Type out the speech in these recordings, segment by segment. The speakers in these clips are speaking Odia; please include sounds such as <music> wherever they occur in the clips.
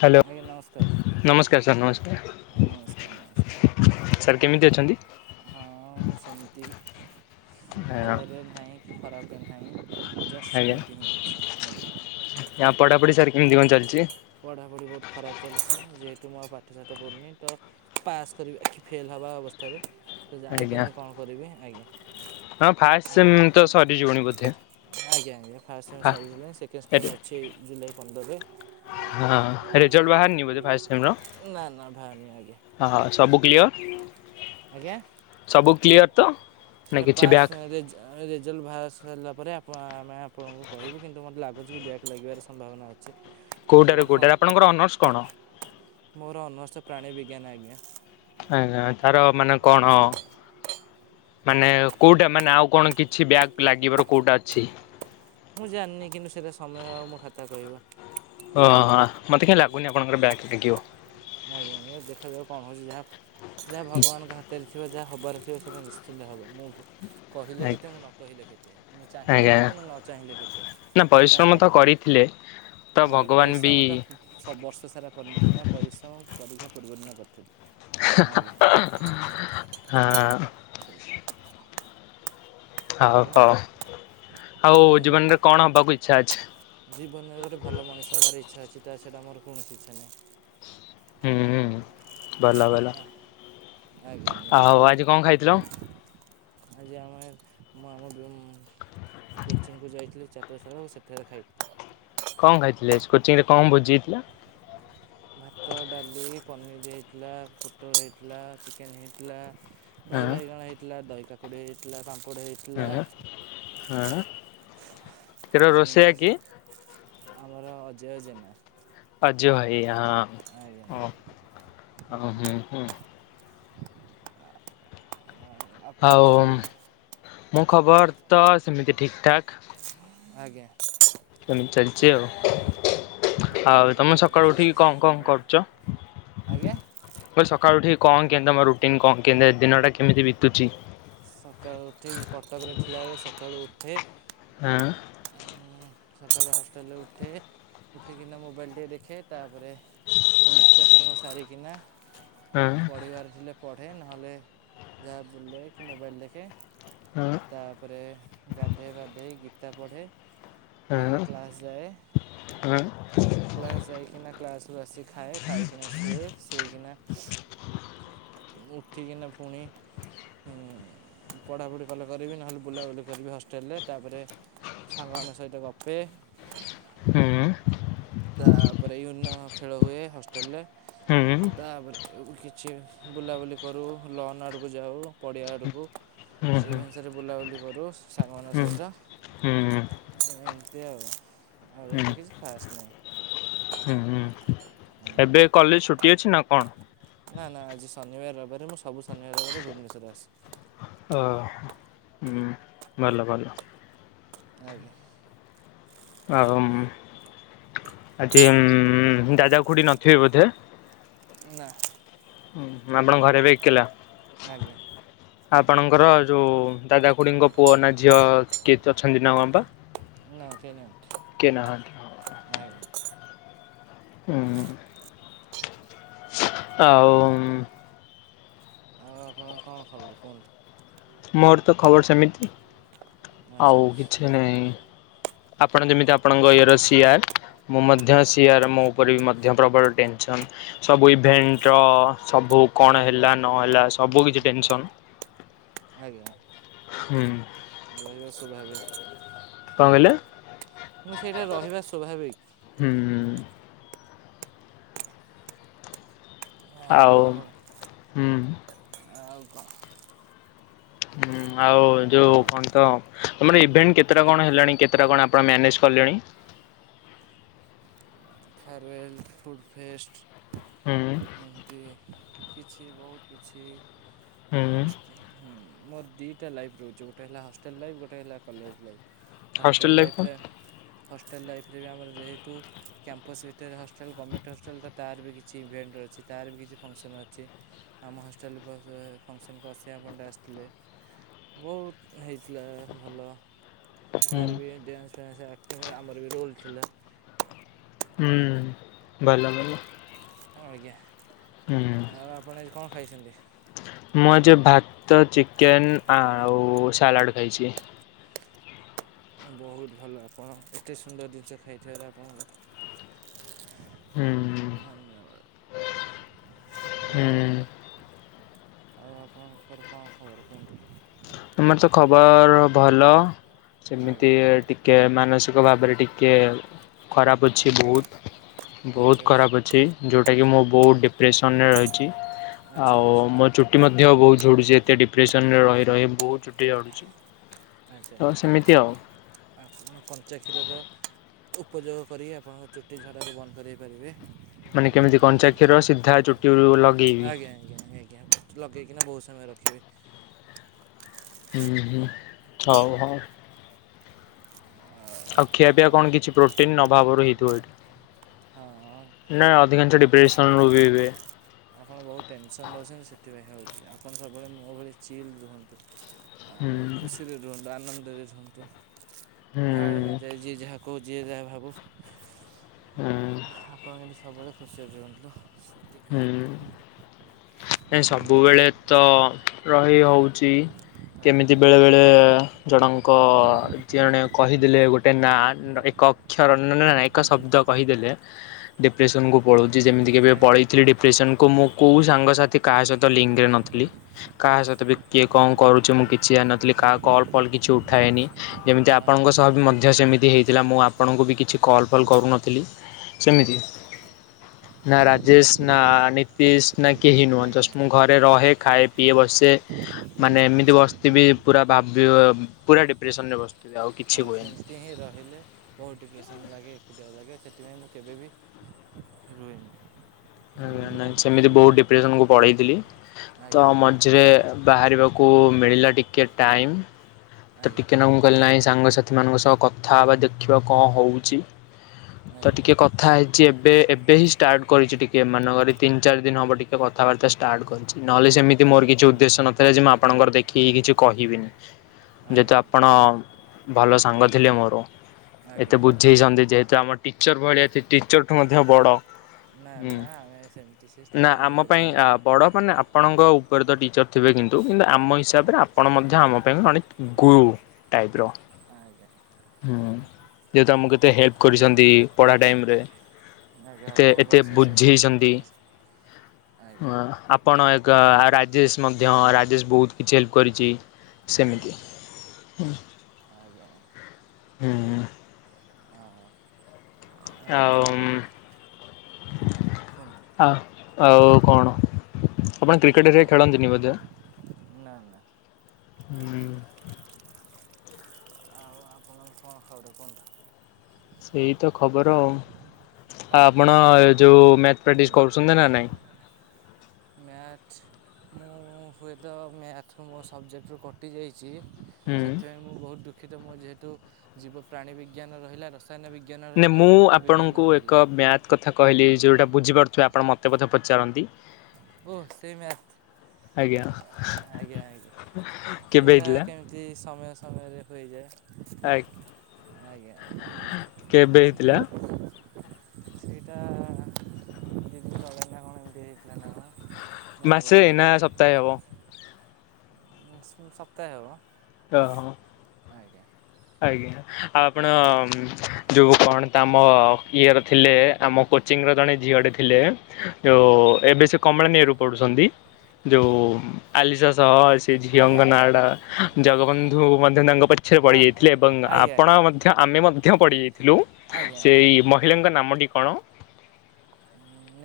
ହ୍ୟାଲୋ ଆଜ୍ଞା ନମସ୍କାର ନମସ୍କାର ସାର୍ ନମସ୍କାର। ସାର୍ କେମିତି ଅଛନ୍ତି? ହଁ ମୁଁ ସେମତି ହଁ। ଭଲରେ ନାହିଁ। କି ଖରାପରେ ନାହିଁ। ଜଷ୍ଟ ଆଜ୍ଞା ସେମିତି ହିଁ ଅଛି ଆଜ୍ଞା ଆ ପଢାପଢି ସାର୍ କେମତି କଣ ଚାଲିଛି? ପଢ଼ାପଢ଼ି ବହୁତ ଖରାପ ଚାଲିଛି ଯେହେତୁ ମୁଁ ଆଉ ପାଠସାଠ ପଢ଼ୁିନି ତ ପାସ୍ କରିବା ଏଠି ଫେଲ୍ ହେବା ଅବସ୍ଥାରେ। ତ ଜାଣିପାରୁନି କଣ କରିବି ଆଜ୍ଞା। ତମ ଫାଷ୍ଟ ତ ସେମ ସରି ଯିବଣି ବୋଧେ? ଆଜ୍ଞା! ଆଜ୍ଞା! ଫାଷ୍ଟ ସେମ ଫା ସରିଗଲାଣି ସେକେଣ୍ଡ ଏରେ ସେମ ଅଛି ଏଇ ଜୁଲାଇ ପନ୍ଦରରେ। ହଁ ରେଜଲ୍ଟ ବାହାରିନି ବଧେ ଫାଷ୍ଟ ସେମ ର ନା ନା ବାହାରିନି ଆଜ୍ଞା ହଁ ହଁ ସବୁ କ୍ଲିଅର। ଆଜ୍ଞା ସବୁ କ୍ଲିଅର ତ। ନା ସେଇଟା କିଛି ପାସ୍ ବ୍ୟାକ୍ ରେଜ ରେଜଲ୍ଟ ବାହାରି ସାରିଲା ପରେ ଆମେ ଆପଣଙ୍କୁ କହିବୁ କିନ୍ତୁ ମତେ ଲାଗୁଛି କି ବ୍ୟାକ ଲାଗିବାର ସମ୍ଭାବନା ଅଛି। କୋଉଟାରୁ ଦେଖାଯାଉ କ'ଣ କୋଉଟାରେ ଆପଣଙ୍କର ଅନର୍ସ କଣ? ମୋର ଅନର୍ସ ପ୍ରାଣୀ ବିଜ୍ଞାନ ଆଜ୍ଞା। ଆଜ୍ଞା ତାର ମାନେ କଣ ମାନେ କୋଉଟା ମାନେ ଆଉ କଣ କିଛି ବ୍ୟାକ୍ ଲାଗିବାର କୋଉଟା ଅଛି? ମୁଁ ଜାଣନି କିନ୍ତୁ ସେଇଟା ସମୟ ଆଉ ମୋ ଖାତା କହିବ। ଆଜ୍ଞା। ଓହୋ! ମତେ କାଇଁ ଲାଗୁନି ଆପଣଙ୍କର ବ୍ୟାକ୍ ଲାଗିବ। ଆଜ୍ଞା! ଆଜ୍ଞା! ଦେଖାଯାଉ କଣ ହଉଛି ଯାହା ଯାହା ଭଗବାନଙ୍କ ହାତରେ ଥିବ। ଯାହା ହବାରଥିବ ସେଇଟା ନିଶ୍ଚିନ୍ତ ହେବ ମୁଁ କହିଲେ କେତେ ଆଜ୍ଞା। ମୁଁ ନ କହିଲେ କେତେ, ମୁଁ ଚାହିଁଲେ ଆଜ୍ଞା କେତେ ମୁଁ ନ ଚାହିଁଲେ କେତେ, ନା ଯାହା ପରିଶ୍ରମ ତ ହବ। କରିଥିଲେ ତ ଆଜ୍ଞା ଭଗବାନ ବି ପରିଶ୍ରମ ତ ସବୁ ବର୍ଷ ସାରା କରିନଥିଲି ନା ପରିଶ୍ର ପରୀକ୍ଷା ପୂର୍ବଦିନ କରିଥିଲୁ। ହଁ। ଠିକ। ହଉ ହଉ ଆଉ କୁହନ୍ତୁ ଜୀବନ ରେ କଣ ହବାକୁ ଇଚ୍ଛା ଅଛି? ଜୀବନରେ ଗୋଟେ ଭଲ ମଣିଷ ହେବାର ଇଚ୍ଛା ଅଛି ତାଛଡ଼ା ମୋର କୌଣସି ଇଚ୍ଛା ନାହିଁ। ହୁଁ ହୁଁ। ଭଲ ଭଲ ଆଜ୍ଞା ଆଜ୍ଞା ଆଉ ଆଜି କଣ ଖାଇଥିଲ? ଆଜି ଆମେ ମୁଁ ଆମ ବ୍ୟୋମ୍ କୋଚିଂକୁ ଯାଇଥିଲିି ଚା ସେତିକିବେଳେ ଖାଇଲି। କଣ ଖାଇଥିଲେ କୋଚିଂ ରେ କଣ ଭୋଜି ହେଇଥିଲା? ଭାତ, ଡାଲି, ପନିର ହେଇଥିଲା, ପୋଟଳ ହେଇଥିଲା, ଚିକେନ୍ ହେଇଥିଲା। ଦହି ହଁ ବାଇଗଣ ହେଇଥିଲା, ଦହି କାକୁଡି ହେଇଥିଲା, ପାମ୍ପ ହଁ ହଁ। ତୋର ରୋଷେଇଆ ଏମତି କିଏ? ଆମର ଅଜୟ ଜେନା ଜୟ ଭାଇ ଆ ଆଜ୍ଞା ହ ହ ହୁ ହୁ। ଆଉ ଆପଣଙ୍କର ଆଉ ଖବର କଣ? ମୋ ଖବର ତ ସେମିତି ଠିକ୍ ଠାକ୍। ଆଜ୍ଞା। ଏଇ ଚାଲିଛି ଆଉ। ଆଜ୍ଞା ଆଉ ଆଜ୍ଞା ତମେ ଆପଣଙ୍କ ସକାଳୁ ଅଶେଷ ଉଠିକି ଅଶେଷ କଣ କଣ ଧନ୍ୟବାଦ କରୁଛ? ମୁଁ ଆଜ୍ଞା କହିଲି ସକାଳୁ ଉଠି କଣ କେମିତି ତମ ରୁଟିନ କଣ କେମ୍ ଦିନଟା କେମିତି ବିତୁଛି? ସକାଳୁ ଉଠି କଟକରେ ଥିଲାବେଳେ ସକାଳୁ ଉଠେ ହଁ ସକାଳୁ ହଷ୍ଟେଲରେ ଉଠେ ଉଠିକିନା ମୋବାଇଲ ଟିଏ ଦେଖେ ତାପରେ ମୁଁ ନିତ୍ୟକର୍ମ ସାରିକିନା ହଁ ପଢିବାର ଥିଲେ ପଢେ ନହେଲେ ଯାହା ବୁଲେ କି ମୋବାଇଲ ଦେଖେ। ହଁ। ତାପରେ ଗାଧୋଇ ପାଧୋଇ ଗୀତା ପଢ଼େ। ଏବେ ତାପରେ କ୍ଲାସ ଯାଏ, କ୍ଲାସ ଯାଇକିନା କ୍ଲାସରୁ ଆସି ଖାଏ, ଖାଇକିନା ଶୁଏ, ଶୋଇକିନା ମୁଁ ଉଠିକିନା ପୁଣି ପଢ଼ାପଢ଼ି କଲେ କରିବି ନହେଲେ ବୁଲାବୁଲି କରିବି ହଷ୍ଟେଲରେ ତାପରେ ସାଙ୍ଗମାନଙ୍କ ସହିତ ଗପେ। ହୁଁ। ତାପରେ ୟୁନ ଖେଳ ହୁଏ ହଷ୍ଟେଲରେ, ତାପରେ କିଛି ବୁଲାବୁଲି କରୁ ଲନ ଆଡ଼କୁ ଯାଉ ପଡ଼ିଆ ଆଡ଼କୁ ରେଭେନ୍ସାରେ ବୁଲାବୁଲି କରୁ ସାଙ୍ଗମାନଙ୍କ ସହିତ ଏମିତି ଆଉ ଆଉ ଏତେ କିଛି ଖାସ୍ ନାହିଁ। ଏବେ କଲେଜ ଛୁଟି ଅଛି ନା କଣ? ନା ନା ଆଜି ଶନିବାର ରବିବାର ରେ ମୁଁ ସବୁ ଶନିବାର ରବିବାରରେ ଭୁବନେଶ୍ୱର ଆସେ। ଓଃ। ଭଲ ଭଲ। ଆଜ୍ଞା। ଆଉ ଆଜି ଉଁ ଦାଦା ଖୁଡି ନଥିବେ ବୋଧେ? ନା। ହଁ ଆପଣ ଘରେ ଏବେ ଏକେଲା? ଆଜ୍ଞା। ଆପଣଙ୍କର ଯୋଉ ଦାଦା ଖୁଡିଙ୍କ ପୁଅ ନା ଝିଅ କିଏ ଅଛନ୍ତି ନା କଣ ପା? ନା କେହି ନାହାନ୍ତି କିଏ ନାହାନ୍ତି ନାଇଁ। ହୁଁ। ଆଉ। ଆଉ ଆପଣ କଣ ଖବର କୁହନ୍ତୁ? ମୋର ତ ଖବର ସେମିତି ଆଚ୍ଛା ଆଉ ଆଚ୍ଛା କିଛି ନାହିଁ। ଆପଣ ଯେମିତି ଆପଣଙ୍କ ଇଅର ସିଆର ମୁଁ ମଧ୍ୟ ସିଆର ମୋ ଉପରେ ବି ମଧ୍ୟ ପ୍ରବଳ ଟେନସନ୍ ସବୁ ଇଭେଣ୍ଟର ସବୁ କଣ ଆଜ୍ଞା ହେଲା ନହେଲା ସବୁକିଛି ଟେନସନ୍। ଆଜ୍ଞା ହୁଁ ରହିବା ସ୍ୱାଭାବିକ୍। କଣ କହିଲେ ଆଜ୍ଞା ମୁଁ ସେଇଟା ରହିବା ସ୍ୱାଭାବିକ। ହୁଁ। ଆଉ ହୁଁ। ଆଉ କ'ଣ ହୁଁ ଆଉ ଯୋଉ ଆଉ କଣ ତ ତମର ଇଭେଣ୍ଟ କେତେଟା କଣ ହେଲାଣି କେତେଟା କଣ ଆପଣ ମ୍ୟାନେଜ୍ କଲ୍ୟାଣୀ। ଫେଆରୱେଲ୍, ହୁଁ ଫୁଡ଼ପେଷ୍ଟ ଏମିତି କି କିଛି ବହୁତ୍ କିଛି ହୁଁ ଫାଷ୍ଟ ହୁଁ। ମୋର ଦିଟା ଲାଇଫ୍ ରହୁଛି ଗୋଟେ ହେଲା ହଷ୍ଟେଲ ଲାଇଫ୍ ଗୋଟେ ହେଲା college life. Hostel life life କଣ ରେ ହଷ୍ଟେଲ ଲାଇଫ୍ ରେ ରେ ବି ଆମର ଯେହେତୁ କ୍ୟାମ୍ପସ୍ ହଷ୍ଟେଲ ଗମେଣ୍ଟ୍ ହଷ୍ଟେଲ ତାର ବି କିଛି ଇଭେଣ୍ଟ୍ ଅଛି ତାର ବି କିଛି ଫଙ୍କସନ୍ ଅଛି ଆମ ହଷ୍ଟେଲ ଫଙ୍କସନ୍ ଅସୀମା ପଣ୍ଡା ଆ ଥିଲେ ବହୁତ୍ ହେଇଥିଲା ଭଲ ହୁଁ ତାର ବି ଡ୍ୟାନ୍ସ ଫ୍ୟାନ୍ସ ଆକ୍ଟିଂ ଆମର ବି ରୋଲ ଥିଲା। ହୁଁ ଭଲ ଭଲ। ଆଜ୍ଞା। ହୁଁ। ଆଉ ଆପଣ ଆଜି କ'ଣ ଖାଇଛନ୍ତି। ମୁଁ ଯେ ଭାତ ଚିକେନ୍ ଆଉ ସାଲାଡ଼ ଖାଇଛି। ବହୁତ୍ ଭଲ ଆପଣ ଏତେ ସୁନ୍ଦର ଜିନିଷ ଖାଇଥିବାର ଆପଣ ହୁଁ। ଧନ୍ୟବାଦ। ହୁଁ। ଆଉ ଆଉ ଆପଣଙ୍କର କଣ ଖବର କୁହନ୍ତୁ। ତମର ତ ଖବର ଭଲ। ସେମିତି ଆଜ୍ଞା ଟିକଏ ମାନସିକ ଭାବରେ ଟିକେଏ ଖରାପ ଅଛି ବହୁତ୍। ବୋହୁତ୍ ଆଚ୍ଛା ଆଚ୍ଛା ଖରାପ୍ ଅଛି ଯୋଉଟାକି ମୁଁ ବୋହୁତ୍ ଡି ଡିପ୍ରେସନରେ ରହିଛି ଆଚ୍ଛା ଆଉ ଆଚ୍ଛା ମୋ ଚୁଟି ମଧ୍ୟ ବହୁତ୍ ଝଡୁଛି ଏତେ ଡିପ୍ରେସନରେ ରହି ରହି ବହୁତ୍ ଚୁଟି ଝଡୁଛି। ଆଚ୍ଛା ତ ସେମିତି ଆଉ ଆପଣ କଞ୍ଚା କ୍ଷୀରର ଉପଯୋଗ କରି ଆପଣଙ୍କ ଚୁଟି ଝଡା କୁ ବନ୍ଦ କରଇ ପାରିବେ। ମାନେ କେମିତି କଞ୍ଚା କ୍ଷୀର ସିଧା ଚୁଟି ଆଜ୍ଞା ଆଜ୍ଞା ଆଜ୍ଞା ଆଜ୍ଞା ଲଗେଇକିନା ବହୁତ ସମୟ ରଖିବେ। ହୁଁ ହୁଁ ହଉ ଆଜ୍ଞା ହଉ। ଆଉ ଖିଆ ପିଆ କଣ କିଛି ପ୍ରୋଟିନ୍ ଅଭାବ ର ହେଇଥିବ ହଁ ଏଇଟା। ନାଁ ଅଧିକାଂଶ ଡିପ୍ରସନ ରୁ ବି ହୁଏ। ଆପଣ ବହୁତ ଟେନସନ୍ ରହୁଛନ୍ତି ସେଥିପାଇଁ ହେଉଛି ଆପଣ ସବୁବେଳେ ମୋ ଭଳି ଚିଲ୍ ରୁହନ୍ତୁ ହୁଁ ଆଉ ଖୁସିରେ ରୁହନ୍ତୁ ଆନନ୍ଦ ବାହାଡ଼ ମେ ହୁଁ ଯାଏ ଯିଏ ଯାହା କହୁ ଯିଏ ଯାହା ଭାବୁ। ଆପଣ ହୁଁ। କିନ୍ତୁ ସବୁବେଳେ ଖୁସିରେ ରୁହନ୍ତୁ। ସେତିକି ଏ ସବୁବେଳେ ତ ରହି ହଉଚି। ଆଜ୍ଞା କେମିତି ବେଳେ ବେଳେ ଜଣଙ୍କ ଯିଏ ଜଣେ କହିଦେଲେ ଗୋଟେ ନା ଏକ ଅକ୍ଷରନ ଏକ ଶବ୍ଦ କହିଦେଲେ ଡିପ୍ରେସନ କୁ ପଳ ଜି ଯେମିତି କେବେ ଆଜ୍ଞା ପଳେଇ ଡିପ୍ରେସନ କୁ ମୁଁ କୋଉ ସାଙ୍ଗସାଥି କାହା ସହିତ ଲିଙ୍କରେ ନଥିଲି କାହା ସହିତ ବି ହୁଁ କିଏ କଣ କରୁ ଯେ ମୁଁ କିଛି ଯାଣିନଥିଲି କା କଲ୍ ଫଲ୍ କିଛି ଉଠାନି ଯେମିତି ଆଜ୍ଞା ଆପଣଙ୍କ ସହ ମଧ୍ୟ ସେମିତି ହେଇଥିଲା ମୋ ମୁଁ ଆପଣଙ୍କୁ ବି କିଛି କଲ୍ ଫଲ୍ କରୁନଥିଲି। ଆଜ୍ଞା। ନା ରାଜେଶ ନା ନିତିଶ ନା କେହି ନୁହଁ ଆଜ୍ଞା ଜଷ୍ଟ ଆଜ୍ଞା ମୁଁ ଘରେ ରହେ ଖାଏ ପିଏ ବସେ ମାନେ ଏମିତି ଆଚ୍ଛା ବସିବି ପୁରା ବା ଭାବିବ ପୁରା ଡିପ୍ରେସନ୍ ରେ ବସୁ ହଁ ସେମିତି ହିଁ ରହିଲେ ବହୁତ ଡିପ୍ରେସନ୍ ଲାଗେ ଏକୁଟିଆ ଲାଗେ ସେଥିପାଇଁ ମୁଁ କେବେବି ରୁହେନି ନାଇଁ ସେମିତି ବହୁତ ଡିପ୍ରେସନ୍ କୁ ପଢେଇଥିଲି ତ ଆଜ୍ଞା ଆଜ୍ଞା ମଝିରେ ବାହାରିବାକୁ କୁ ମିଳିଲା ଟିକେ ଟାଇମ୍ ଆଜ୍ଞା ତ ଆଜ୍ଞା ଟିକେ ନ ମୁଁ କହିଲ ନାଇଁ ସାଙ୍ଗ ସାଥି ମାନଙ୍କ ସହ କଥା ବା ଦେଖିବା କଣ ହେଉଚି ତ ଆଜ୍ଞା ଟିକେ କଥା ହେ କିଛି ଏବେ ଏବେ ହିଁ ଷ୍ଟାର୍ଟ କରିଚି ଟିକିଏ ଏମାନଙ୍କର ତିନି ଚାରି ଦିନ ହେବ ଟିକିଏ କଥାବାର୍ତ୍ତା ଷ୍ଟାର୍ଟ କରିଚି। ନହେଲେ ସେମିତି ମୋର କିଛି ଉଦ୍ଦେଶ୍ୟ ନଥିଲା ଯେ ମୁଁ ଆପଣଙ୍କର ଦେଖିକି କିଛି କହିବିନି। ଯେହେତୁ ଆଜ୍ଞା ଆପଣ ଭଲ ସାଙ୍ଗ ଥିଲେ ମୋର। ଏତେ ଆଜ୍ଞା ଆଜ୍ଞା ବୁଝେଇଛନ୍ତି ଯେହେତୁ ଆମ ଟିଚର ଭଳିଆ ଥି ଟିଚର ଠୁ ମଧ୍ୟ ବଡ଼। ନା ନା ଆମେ ସେମିତି ସେ ନା ସ୍ଥାନ ଆମ ପାଇଁ ନେଇପାରିବୁନି ଆ ଆପଣ ବଡ ମାନେ ଆପଣଙ୍କ ଉପରେ ତ ଟି ଥିବେ କିନ୍ତୁ କିନ୍ତୁ ଆମ ହଁ ହିସାବରେ ଆପଣ ମଧ୍ୟ ଆମ ପାଇଁ ଜଣେ ଗୁରୁ ଟାଇପ୍ ର ଆଜ୍ଞା ହୁଁ। ଯେହେତୁ ଆମକୁ କେତେ ହେଲ୍ପ କରିଛନ୍ତି ପଢ଼ା ଟାଇମ୍ ରେ। ଆଜ୍ଞା ଆପଣଙ୍କୁ ଅଶେଷ ଅଶେଷ ଧନ୍ୟବାଦ। ଆଜ୍ଞା ହଁ ଆପଣ ଏକ ରାଜ ରାଜେଶ ମଧ୍ୟ ରାଜେଶ ବହୁତ କିଛି ହେଲ୍ପ କରିଚି ସେମିତି। ଆଜ୍ଞା ଆଜ୍ଞା। ହୁଁ। ଅ ହ। ଆଉ କୁହନ୍ତୁ ଆ ଆଉ କଣ। ଆପଣ କ୍ରିକେଟ୍ ହେରିକା ଆଉ ଖେଳନ୍ତିନି ବୋଧେ? ନା ନା ହୁଁ। ଆଉ ଆପଣଙ୍କ କଣ ଖବର କୁହନ୍ତୁ। ସେଇ ତ ଖବର ଆଉ। ଆଉ ଆଚ୍ଛା ଆପଣ ଆଚ୍ଛା। ଯୋଉ ମ୍ୟାଥ ପ୍ରାକ୍ଟିସ୍ କରୁଚନ୍ତି ନା ନାଇଁ? ମ୍ୟାଥ ମୁଁ ହୁଏତ ମ୍ୟାଥ ମୋ ସବଜେକ୍ଟରୁ କଟି ଯାଇ ଛି ହୁଁ। ସେଥିପାଇଁ ମୁଁ ବହୁତ ଦୁଃଖିତ ମୋ ଯେହେତୁ ଜୀବ ପ୍ରାଣୀ ବିଜ୍ଞାନ ରହିଲା ର ନା ମୁଁ ଆପଣଙ୍କୁ ଏକ ମ୍ୟାଥ କଥା କହିଲି ଯୋଉଟା ବୁଝିପାରୁଥିବେ ଆପଣ ମୋତେ ମଧ୍ୟ ପଚାରନ୍ତି। ଓହ ସେଇ ମ୍ୟାଥ। ଆଜ୍ଞା। ଆଜ୍ଞା ଆଜ୍ଞା କେବେ ସେଇଟା ହେଇଥିଲା? କେମିତି ସମୟ ସମୟରେ ହୋଇଯାଏ। ଆ ଆଜ୍ଞା କେବେ ହେଇଥିଲା? ସେଇଟା ଏମ ଦିଦିନ ତଳେ ନା କଣ ଏମିତି ହେଇ ମାସେ ନା ସପ୍ତାହେ ହବ? ଉ ସପ୍ତାହେ ହବ। ଅ ହ। ଆଜ୍ଞା। ଆଜ୍ଞା ଆଉ ଆପଣ ଯୋଉ କଣ ତମ ଇଏର ଥିଲେ ଆମ କୋଚିଂର ଜଣେ ଝିଅଟେ ଥିଲେ ଯୋଉ ଏବେ ସେ କମଳାନୀରୁ ପଡୁଛନ୍ତି ଯୋଉ ଆଲିସା ସହ ସେ ଆଜ୍ଞା ଆଜ୍ଞା ଝିଅଙ୍କ ଆଜ୍ଞା ନାଡା ହଁ ଜଗବନ୍ଧୁ ମଧ୍ୟ ତାଙ୍କ ପଛରେ ପଡି ହଁ ଯାଇ ହଁ ଏବଂ ଆଜ୍ଞା ଆଜ୍ଞା। ଆପଣ ମଧ୍ୟ ଆମେ ମଧ୍ୟ ପଡିଯାଇଥିଲୁ ଆଜ୍ଞା ଆଜ୍ଞା ସେଇ ମହିଳାଙ୍କ ନାମ ଟି କଣ।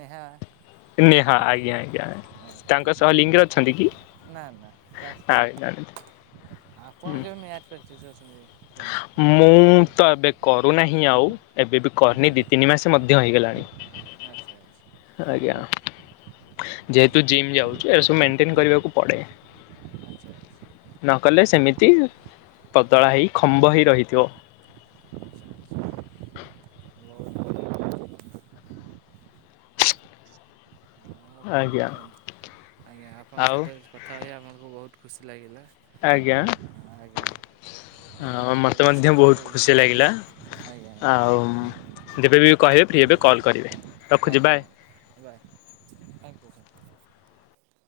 ନେହା। ନେହା ଆଜ୍ଞା ଆଜ୍ଞା ଆଜ୍ଞା ତାଙ୍କ ସହ ଲିଙ୍ଗରେ ଅଛନ୍ତି କି? ନା ନା ତାସ ଆଜ୍ଞା ଆପଣ କେବେ ମ୍ୟାଥ ପ୍ରାଟିସ ଅଛନ୍ତି। ମୁଁ ତ ଏବେ କ କରୁନାହିଁ ଆଉ ଏବେ ବି କରନି ଦୁଇ ତିନି ମାସ ମଧ୍ୟ ହେଇଗଲାଣି। ଆଚ୍ଛା ଆଜ୍ଞା। ଆଚ୍ଛା। ଯେହେତୁ ଜିମ୍ ଯାଉଚୁ ଏ ସବୁ ମେଣ୍ଟେନ କରିବାକୁ ପଡେ। ଆଚ୍ଛା ଆଚ୍ଛା ନକଲେ ସେମିତି ପତଳା ହେଇ ଖମ୍ବ ହୋଇ ରହିଥିବ। <unintelligible> ହଁ ଆଜ୍ଞା। କୁହନ୍ତୁ ଆଜ୍ଞା ଆପଣଙ୍କ ଆଉ ସହିତ କଥା ହେଇ ଆମଙ୍କୁ ବହୁତ୍ ଖୁସି ଲାଗିଲା। ଆଜ୍ଞା ଆଜ୍ଞା ମତେ ଆପଣଙ୍କର ମଧ୍ୟ ସମୟ ବହୁତ୍ ହୋଇଯିବ ଖୁସି ଲାଗିଲା। ଆଜ୍ଞା ଆଜ୍ଞା ଆଉ ଯେବେ ବି କହିବେ ଫ୍ରି ହେବେ କଲ୍ କରିବେ ରଖୁଛି ଆଜ୍ଞା ବାଏ। ଆଜ୍ଞା ବାଏ। Thank you thank you <inaudible>